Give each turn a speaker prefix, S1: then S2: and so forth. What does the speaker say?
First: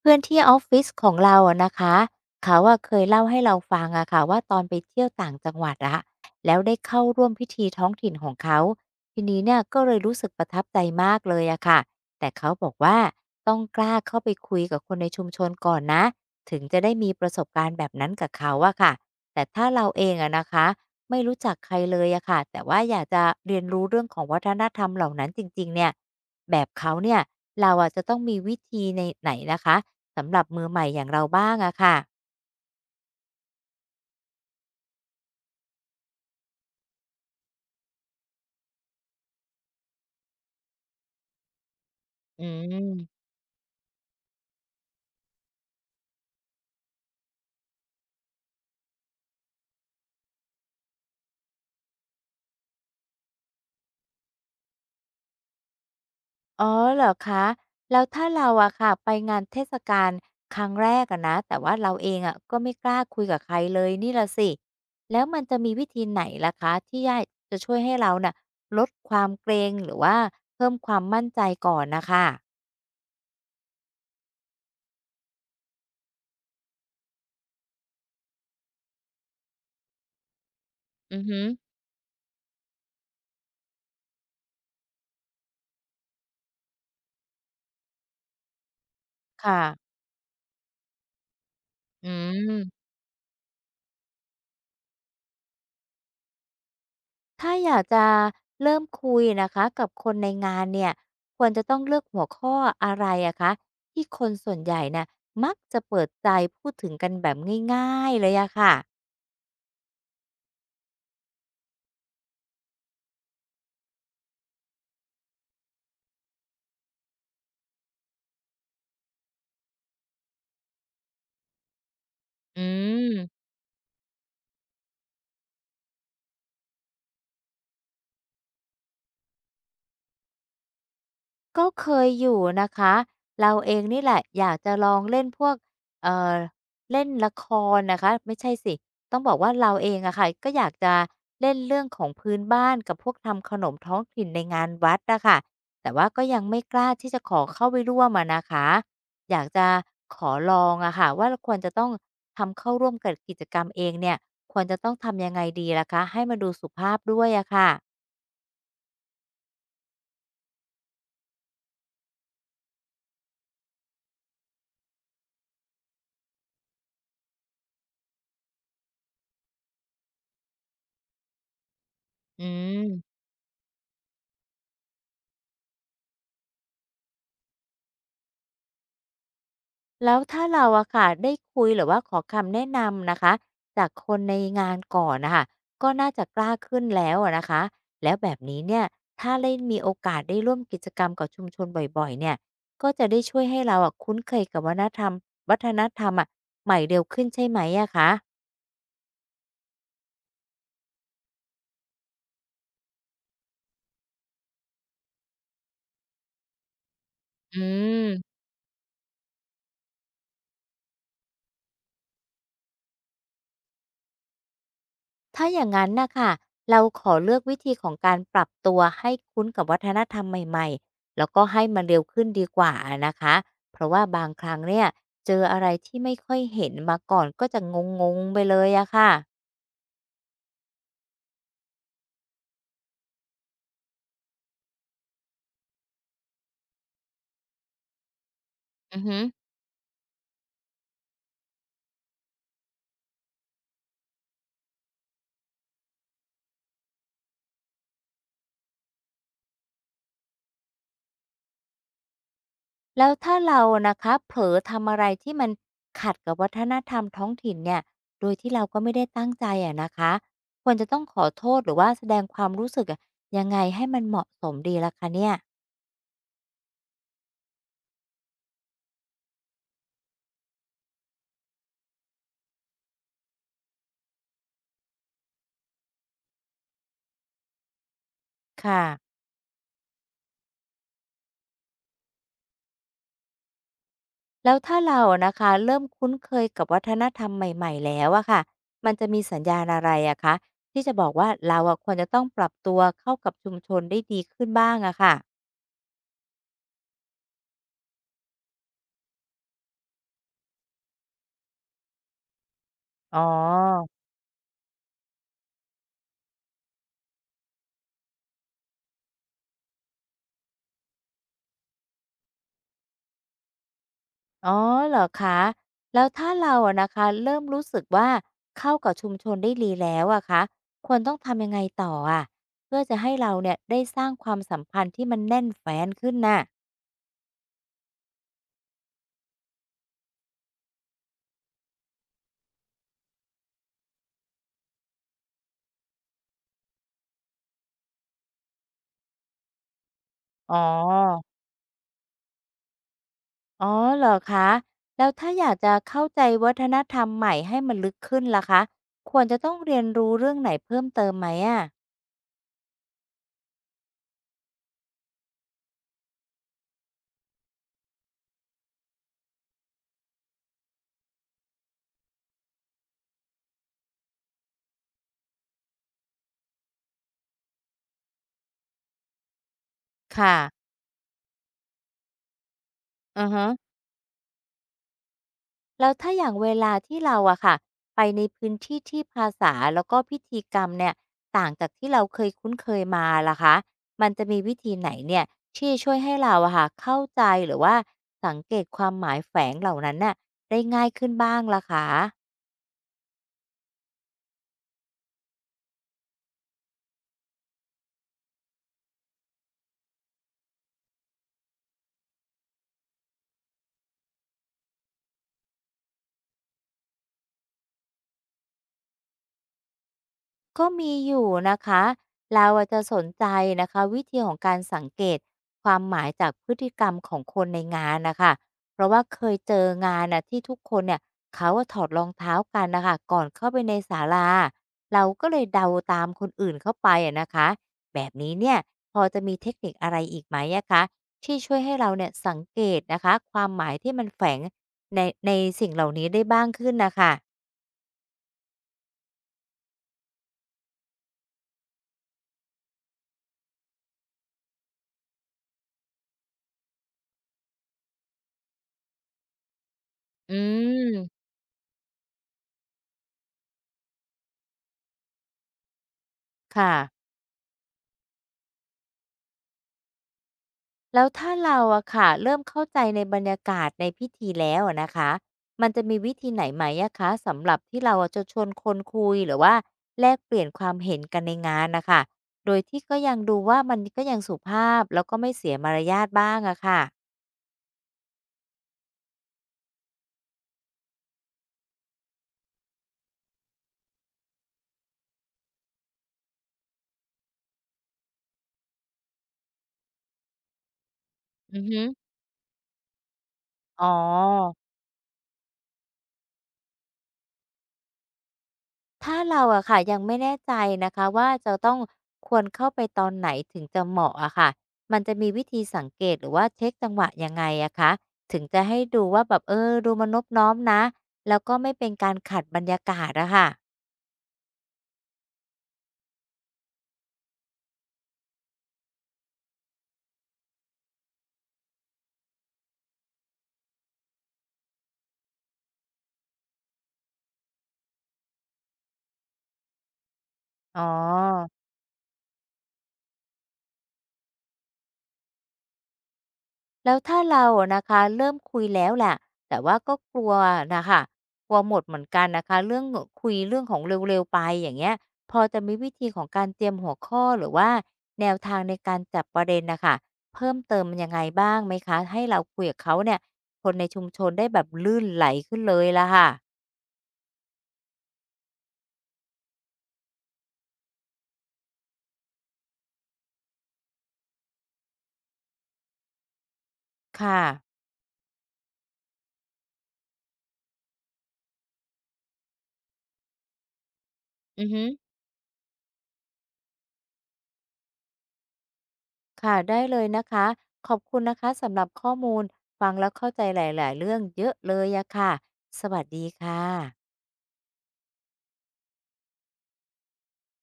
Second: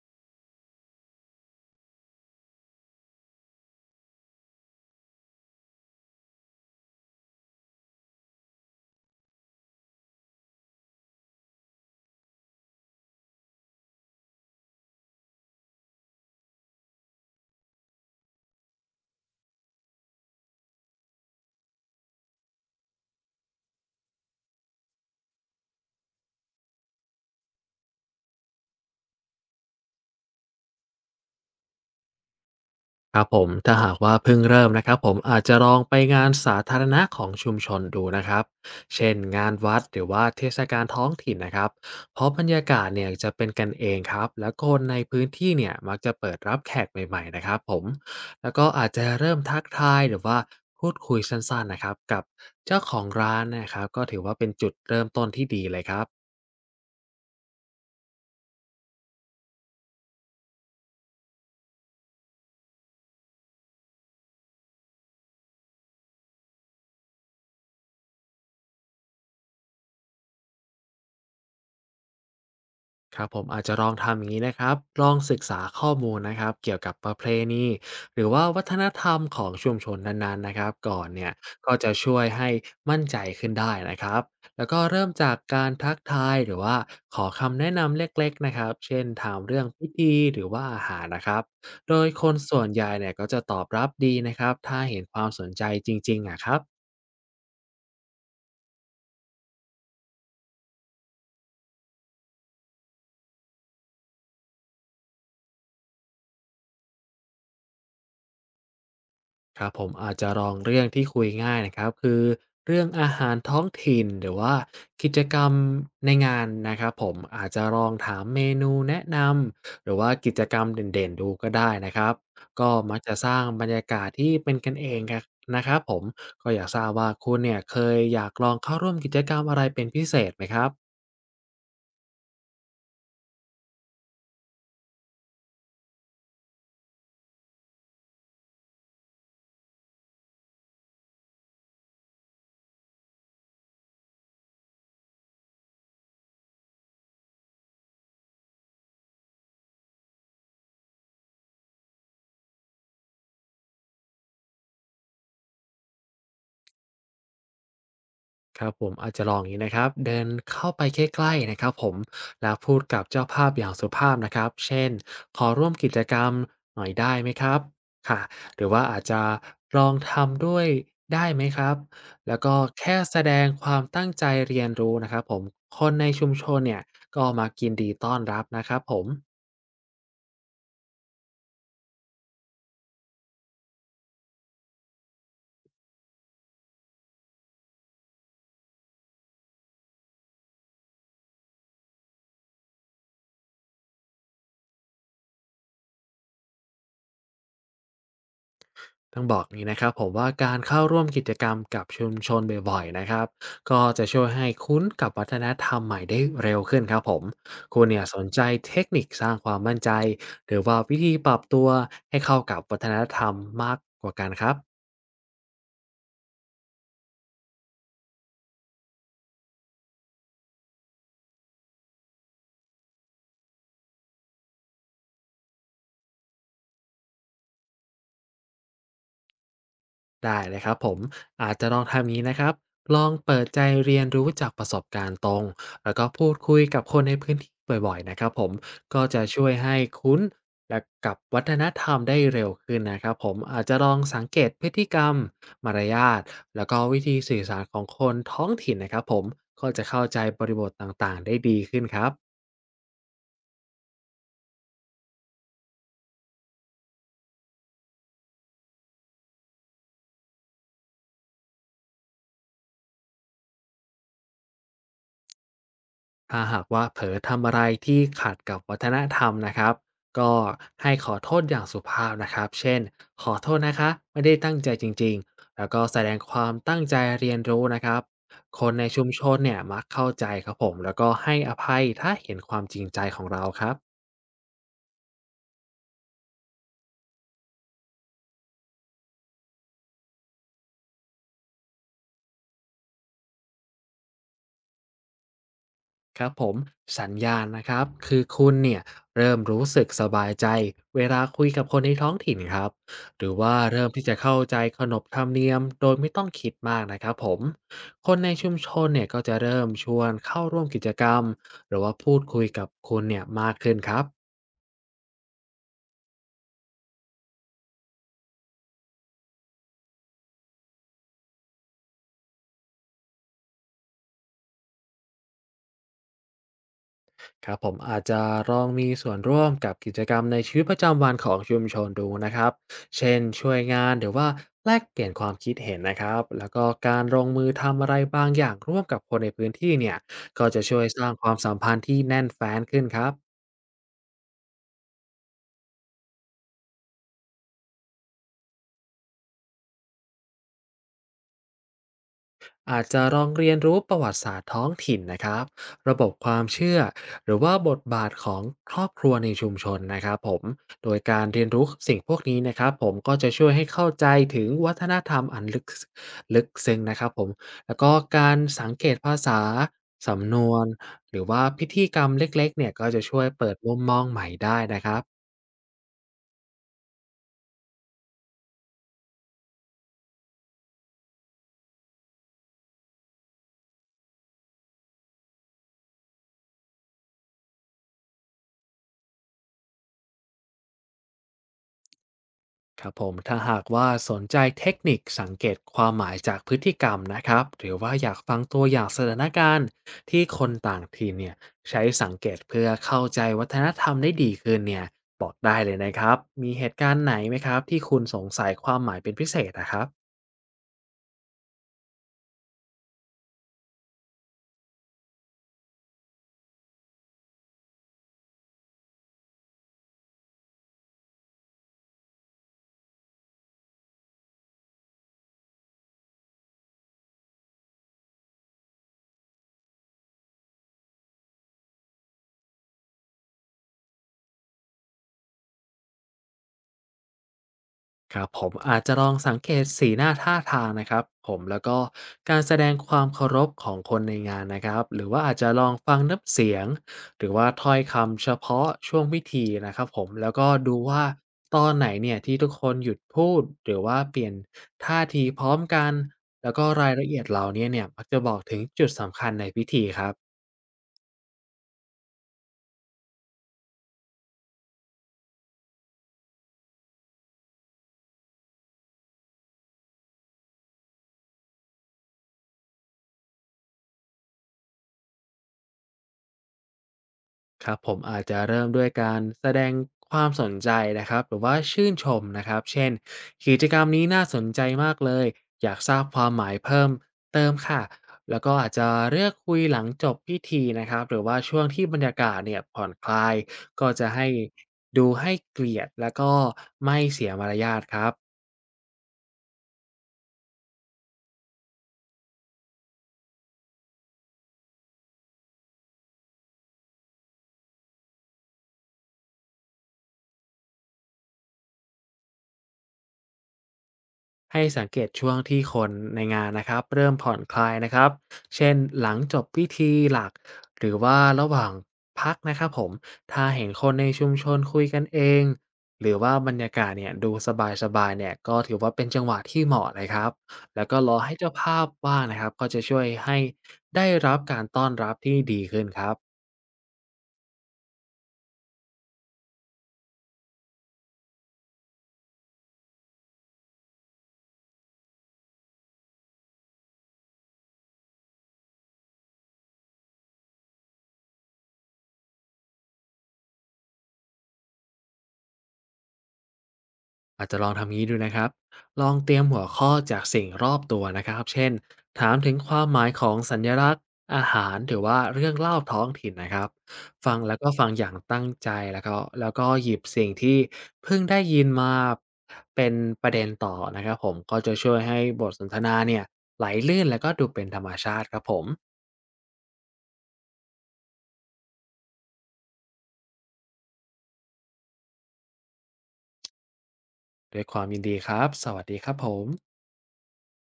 S1: เพื่อนที่ออฟฟิศของเราอะนะคะเขาอะเคยเล่าให้เราฟังอะค่ะว่าตอนไปเที่ยวต่างจังหวัดอะแล้วได้เข้าร่วมพิธีท้องถิ่นของเขาทีนี้เนี่ยก็เลยรู้สึกประทับใจมากเลยอะค่ะแต่เขาบอกว่าต้องกล้าเข้าไปคุยกับคนในชุมชนก่อนนะถึงจะได้มีประสบการณ์แบบนั้นกับเขาอะค่ะแต่ถ้าเราเองอะนะคะไม่รู้จักใครเลยอะค่ะแต่ว่าอยากจะเรียนรู้เรื่องของวัฒนธรรมเหล่านั้นจริงๆเนี่ยแบบเขาเนี่ยเราอะจะต้องมีวิธีในไหนนะคะ สำหรับมือใหม่อย่างเราบ้างอะค่ะ
S2: ครับผมถ้าหากว่าเพิ่งเริ่มนะครับผมอาจจะลองไปงานสาธารณะของชุมชนดูนะครับเช่นงานวัดหรือว่าเทศกาลท้องถิ่นนะครับเพราะบร
S1: อื
S2: รยากาศเนี่ย
S1: ม
S2: จะเป็นกันเองครับและคนในพื้นที่เนี่ยมักจะเปิดรับแขกใหม่ๆนะครับผมแล้วก็อาจจะเริ่มทักทายหรือว่าพูดคุยสั้นๆนะครับกับเจ้าของร้านนะครับก็ถือว่าเป็นจุดเริ่มต้นที่ดีเลยครับ
S1: อ๋อเหรอคะแล้วถ้าเราอะค่ะไปงานเทศกาลครั้งแรกอะนะแต่ว่าเราเองอะก็ไม่กล้าคุยกับใครเลยนี่ละสิแล้วมันจะมีวิธีไหนล่ะคะที่ย่าจะช่วยให้เราน่ะลดความเกรงหรือว่าเพิ่มความมั่นใจก่อนนะคะ
S2: ครับผมอาจจะลองทำอย่างนี้นะครับลองศึกษาข้อมูลนะครับเกี่ยวกับประเพณีหรือว่าวัฒนธรรมของชุมชนนั้นๆนะครับก่อน
S1: อือ
S2: เนี่ย
S1: ฮึ
S2: ก็จะช่วยให้มั่นใจขึ้นได้นะครับแล้วก็เริ่มจากการทักทายหรือว่าขอคำแนะนำเล็กๆนะครับเช่นถามเรื่
S1: ค่ะ
S2: องพิธีหรือว่าอาหารนะครับโดย
S1: อื
S2: คนส่วนให
S1: ม
S2: ญ่เนี่ยก็จะตอบรับดีนะครับถ้าเห็นความสนใจจริงๆอะครับ
S1: ถ้าอยากจะเริ่มคุยนะคะกับคนในงานเนี่ยควรจะต้องเลือกหัวข้ออะไรอะคะที่คนส่วนใหญ่น่ะมักจะเปิดใจพูดถึงกันแบบง่ายๆเลยอะค่ะ
S2: ครับผมอาจจะลองเรื่องที่คุยง่ายนะครับคือเรื่องอาหารท้องถิ่นหรือว่ากิจกรรมในงานนะครับผมอาจจะลองถามเมนูแนะนำหรือว่ากิจกรรมเด่นๆดูก็ได้นะครับ
S1: อื
S2: ก็มักจะสร้าง
S1: ม
S2: บรรยากาศที่เป็นกันเองกันนะครับผมก็อยากทราบว่าคุณเนี่ยเคยอยากลองเข้าร่วมกิจกรรมอะไรเป็นพิเศษไหมครับ
S1: ก็เคยอยู่นะคะ เราเองนี่แหละอยากจะลองเล่นพวกเอ่อเล่นละครนะคะไม่ใช่สิต้องบอกว่าเราเองอะค่ะก็อยากจะเล่นเรื่องของพื้นบ้านกับพวกทำขนมท้องถิ่นในงานวัดอะค่ะแต่ว่าก็ยังไม่กล้าที่จะขอเข้าไปร่วมอะนะคะอยากจะขอลองอะค่ะว่าเราควรจะต้องทำเข้าร่วมกับกิจกรรมเองเนี่ย ควรจะต้องทำยังไงดีล่ะคะ ให้มันดูสุภาพด้วยอะค่ะ
S2: ครับผมอาจจะลองอย่างนี้นะครับเดินเข้าไปใกล้ๆนะครับผมแล้วพูดกับเจ้าภาพอย่างสุภาพนะครับเช่นขอร่วมกิจกรรมหน่อยได้ไหมครับค่ะหรือว่าอาจจะลองทำด้วยได้ไหมครับแล้ว
S1: อื
S2: ก็แค่
S1: ม
S2: แสดงความตั้งใจเรียนรู้นะครับผมคนในชุมชนเนี่ยก็มากินดีต้อนรับนะครับผม
S1: แล้วถ้าเราอะค่ะได้คุยหรือว่าขอคำแนะนำนะคะจากคนในงานก่อนนะคะก็น่าจะกล้าขึ้นแล้วอะนะคะแล้วแบบนี้เนี่ยถ้าได้มีโอกาสได้ร่วมกิจกรรมกับชุมชนบ่อยๆเนี่ยก็จะได้ช่วยให้เราอะคุ้นเคยกับวัฒนธรรมวัฒนธรรมอะใหม่เร็วขึ้นใช่ไหมอะคะ
S2: ต้องบอกอย่างนี้นะครับผมว่าการเข้าร่วมกิจกรรมกับชุมชนบ่อยๆนะครับก็จะช่วยให้คุ้นกับวัฒนธรรมใหม่ได้เร็วขึ้นครับผม
S1: อื
S2: คุณเนี่ย
S1: ม
S2: สนใจเทคนิคสร้างความมั่นใจหรือว่าวิธีปรับตัวให้เข้ากับวัฒนธรรมมากกว่ากันครับ
S1: ถ้าอย่างนั้นนะค่ะเราขอเลือกวิธีของการปรับตัวให้คุ้นกับวัฒนธรรมใหม่ๆแล้วก็ให้มันเร็วขึ้นดีกว่านะคะเพราะว่าบางครั้งเนี่ยเจออะไรที่ไม่ค่อยเห็นมาก่อนก็จะงงๆไปเลยอะค่ะ
S2: ได้เลยครับผมอาจจะลองทำนี้นะครับลองเปิดใจเรียนรู้จากประสบการณ์ตรงแล้วก็พูดคุยกับคนในพื้นที่บ่อยๆนะครับผม
S1: อื
S2: ก็
S1: อฮึ
S2: จะช่วยให้คุ้นและกับวัฒนธรรมได้เร็วขึ้นนะครับผมอาจจะลองสังเกตพฤติกรรมมารยาทแล้วก็วิธีสื่อสารของคนท้องถิ่นนะครับผมก็จะเข้าใจบริบทต่างๆได้ดีขึ้นครับ
S1: แล้วถ้าเรานะคะเผลอทำอะไรที่มันขัดกับวัฒนธรรมท้องถิ่นเนี่ยโดยที่เราก็ไม่ได้ตั้งใจอะนะคะควรจะต้องขอโทษหรือว่าแสดงความรู้สึกอะยังไงให้มันเหมาะสมดีล่ะคะเนี่ย
S2: ถ้าหากว่าเผลอทำอะไรที่ขัดกับวัฒนธรรมนะครับก็ให้ขอโทษอย่างสุภาพนะครับเช่นขอโทษนะคะไม่ได้ตั้งใจจริงๆแล้วก็แสดงความตั้งใจเรียนรู้นะครับค
S1: ค
S2: นในชุม
S1: ่ะ
S2: ชนเนี่ยมักเข้าใจครับผมแล้วก็ให้อภัยถ้าเห็นความจริงใจของเราครับ
S1: แล้วถ้าเราอะนะคะเริ่มคุ้นเคยกับวัฒนธรรมใหม่ๆแล้วอะค่ะมันจะมีสัญญาณอะไรอะคะที่จะบอกว่าเราอะควรจะต้องปรับตัวเข้ากับชุมชนได้ดีขึ้นบ้างอะค่ะ
S2: ครับผมสัญญาณนะครับคือคุณเนี่ยเริ่มรู้สึกสบายใจเวลาคุยกับคนในท้องถิ่นครับ
S1: อ๋อ
S2: หรือว่าเริ่มที่จะเข้าใจขนบธรรมเนียมโดยไม่ต้องคิดมากนะครับผมคนในชุมชนเนี่ยก็จะเริ่มชวนเข้าร่วมกิจกรรมหรือว่าพูดคุยกับคุณเนี่ยมากขึ้นครับ
S1: อ๋อเหรอคะแล้วถ้าเราอะนะคะเริ่มรู้สึกว่าเข้ากับชุมชนได้ดีแล้วอะคะควรต้องทำยังไงต่ออะเพื่อจะให้เราเนี่ยได้สร้างความสัมพันธ์ที่มันแน่นแฟ้นขึ้นน่ะ
S2: ครับผมอาจจะลองมีส่วนร่วมกับกิจกรรมในชีวิตประจำวันของชุมชนดูนะครับ เช่นช่วยงานหรือว่าแลกเปลี่ยนความคิดเห็นนะครับแล้วก็การลงมือทำอะไรบางอย่างร่วมกับคนในพื้นที่เนี่ยก็
S1: อ๋
S2: จะช่วยสร้างค
S1: อ
S2: วามสัมพันธ์ที่แน่นแฟ้นขึ้นครับ
S1: อ๋อเหรอคะแล้วถ้าอยากจะเข้าใจวัฒนธรรมใหม่ให้มันลึกขึ้นล่ะคะควรจะต้องเรียนรู้เรื่องไหนเพิ่มเติมไหมอะ
S2: อาจจะลองเรียนรู้ประวัติศาสตร์ท้องถิ่นนะครับระบบความเชื่อหรือว่าบทบาทของครอบครัวในชุมชนนะครับผมโดยการเรียนรู้สิ่งพวกนี้นะครับผมก็จะช่วยให้เข้าใจถึงวัฒนธรรมอันลึกซึ้งนะครับผมแล้วก็การสังเกตภาษาสำนวน
S1: ค่ะ
S2: หรือว่าพิธีกรรมเล็กๆเนี่ยก็จะช่
S1: อื
S2: วย
S1: อฮึ
S2: เปิดมุมมองใหม่ได้นะครับ
S1: แล้วถ้าอย่างเวลาที่เราอะค่ะไปในพื้นที่ที่ภาษาแล้วก็พิธีกรรมเนี่ยต่างจากที่เราเคยคุ้นเคยมาล่ะคะมันจะมีวิธีไหนเนี่ยที่จะช่วยให้เราอะค่ะเข้าใจหรือว่าสังเกตความหมายแฝงเหล่านั้นน่ะได้ง่ายขึ้นบ้างล่ะคะ
S2: ครับผมถ้าหากว่าสนใจเทคนิคสังเกตความหมายจากพฤติกรรมนะครับหรือว่าอยากฟังตัวอย่างสถานการณ์ที่คนต่างถิ่นเนี่ยใช้สังเกตเพื่อเข้าใจวัฒนธรรมได้ดีขึ้นเนี่ยบอกได้เลยนะครับมีเหตุการณ์ไหนไหมครับที่คุณสงสัยความหมายเป็นพิเศษนะครับ
S1: ก็มีอยู่นะคะเราอะจะสนใจนะคะวิธีของการสังเกตความหมายจากพฤติกรรมของคนในงานนะคะเพราะว่าเคยเจองานน่ะที่ทุกคนเนี่ยเขาอะถอดรองเท้ากันนะคะก่อนเข้าไปในศาลาเราก็เลยเดาตามคนอื่นเข้าไปอะนะคะแบบนี้เนี่ยพอจะมีเทคนิคอะไรอีกไหมอะคะที่ช่วยให้เราเนี่ยสังเกตนะคะความหมายที่มันแฝงในในสิ่งเหล่านี้ได้บ้างขึ้นนะคะ
S2: ครับผมอาจจะลองสังเกตสีหน้าท่าทางนะครับผมแล้วก็การแสดงความเคารพของคนในงานนะครับหรือว่าอาจจะลองฟังน้ำเสียงหรือว่าถ้อยคำเฉพาะช่วงพิธีนะครับผมแล้ว
S1: อื
S2: ก็ดูว่า
S1: ม
S2: ตอนไหนเนี่ยที่ทุกคนหยุดพูดหรือว่าเปลี่ยนท่าทีพร้อมกันแล้วก็
S1: ค่ะ
S2: รายละเอียดเหล่านี้เนี่ยมักจะบอกถึงจุดสำคัญในพิธีครับ
S1: แล้วถ้าเราอะค่ะเริ่มเข้าใจในบรรยากาศในพิธีแล้วอะนะคะมันจะมีวิธีไหนไหมอะคะสำหรับที่เราอะจะชวนคนคุยหรือว่าแลกเปลี่ยนความเห็นกันในงานนะคะโดยที่ก็ยังดูว่ามันก็ยังสุภาพแล้วก็ไม่เสียมารยาทบ้างอะค่ะ
S2: ครับผมอาจจะเริ่มด้วยการแสดงความสนใจนะครับหรือว่าชื่นชมนะครับเช่นกิจกรรมนี้น่าสนใจมากเลยอยากทราบความหมายเพิ่มเติมค่ะแล้วก็อาจจะเลือกคุยหลังจบพิธีนะครับหรือว่าช่
S1: อื
S2: วง
S1: อฮึ
S2: ที่บรรยากาศเนี่ยผ่อนคลาย
S1: อ๋
S2: ก็
S1: อ
S2: จะให้ดูให้เกียรติแล้วก็ไม่เสียมารยาทครับ
S1: ถ้าเราอะค่ะยังไม่แน่ใจนะคะว่าจะต้องควรเข้าไปตอนไหนถึงจะเหมาะอะค่ะมันจะมีวิธีสังเกตหรือว่าเช็คจังหวะยังไงอะคะถึงจะให้ดูว่าแบบเออดูมันนอบน้อมนะแล้วก็ไม่เป็นการขัดบรรยากาศอะค่ะ
S2: ให้สังเกตช่วงที่คนในงานนะครับเริ่มผ่อนคลายนะครับเช่นหลังจบพิธีหลักหรือว่าระหว่างพักนะครับผมถ้าเห็นคนในชุมชนคุยกันเองหรือว่าบรรยากาศเนี่ยดูสบายๆเนี่ยก็ถือว่าเป็นจังหวะที่เหมาะเลยครับ
S1: อ๋อ
S2: แล้วก็รอให้เจ้าภาพว่างนะครับก็จะช่วยให้ได้รับการต้อนรับที่ดีขึ้นครับ
S1: แล้วถ้าเราอะนะคะเริ่มคุยแล้วแหละแต่ว่าก็กลัวนะคะกลัวหมดเหมือนกันนะคะเรื่องคุยเรื่องของเร็วๆไปอย่างเงี้ยพอจะมีวิธีของการเตรียมหัวข้อหรือว่าแนวทางในการจับประเด็นนะคะเพิ่มเติมยังไงบ้างไหมคะให้เราคุยกับเขาเนี่ยคนในชุมชนได้แบบลื่นไหลขึ้นเลยละค่ะ
S2: อาจจะลองทำงี้ดูนะครับ ลองเตรียมหัวข้อจากสิ่งรอบตัวนะครับ เช่นถามถึงความหมายของสัญลักษณ์อาหารหรือว่าเรื่องเล่าท้องถิ่นนะครับฟัง
S1: ค่ะ
S2: แล้วก็ฟังอย่างตั้งใจแล้วก็หยิบสิ่งที่เพิ่งได้ยินมาเป็นประเด็นต่อนะครับผมก็
S1: อือ
S2: จะ
S1: ฮึ
S2: ช่วยให้บทสนทนาเนี่ยไหลลื่นแล้วก็ดูเป็นธรรมชาติครับผม
S1: ค่ะได้เลยนะคะขอบคุณนะคะสำหรับข้อมูลฟังแล้วเข้าใจหลายๆเรื่องเยอะเลยอะค่ะสวัสดีค่ะ
S2: ด้วยความยินดีครับสวัสดีครับผม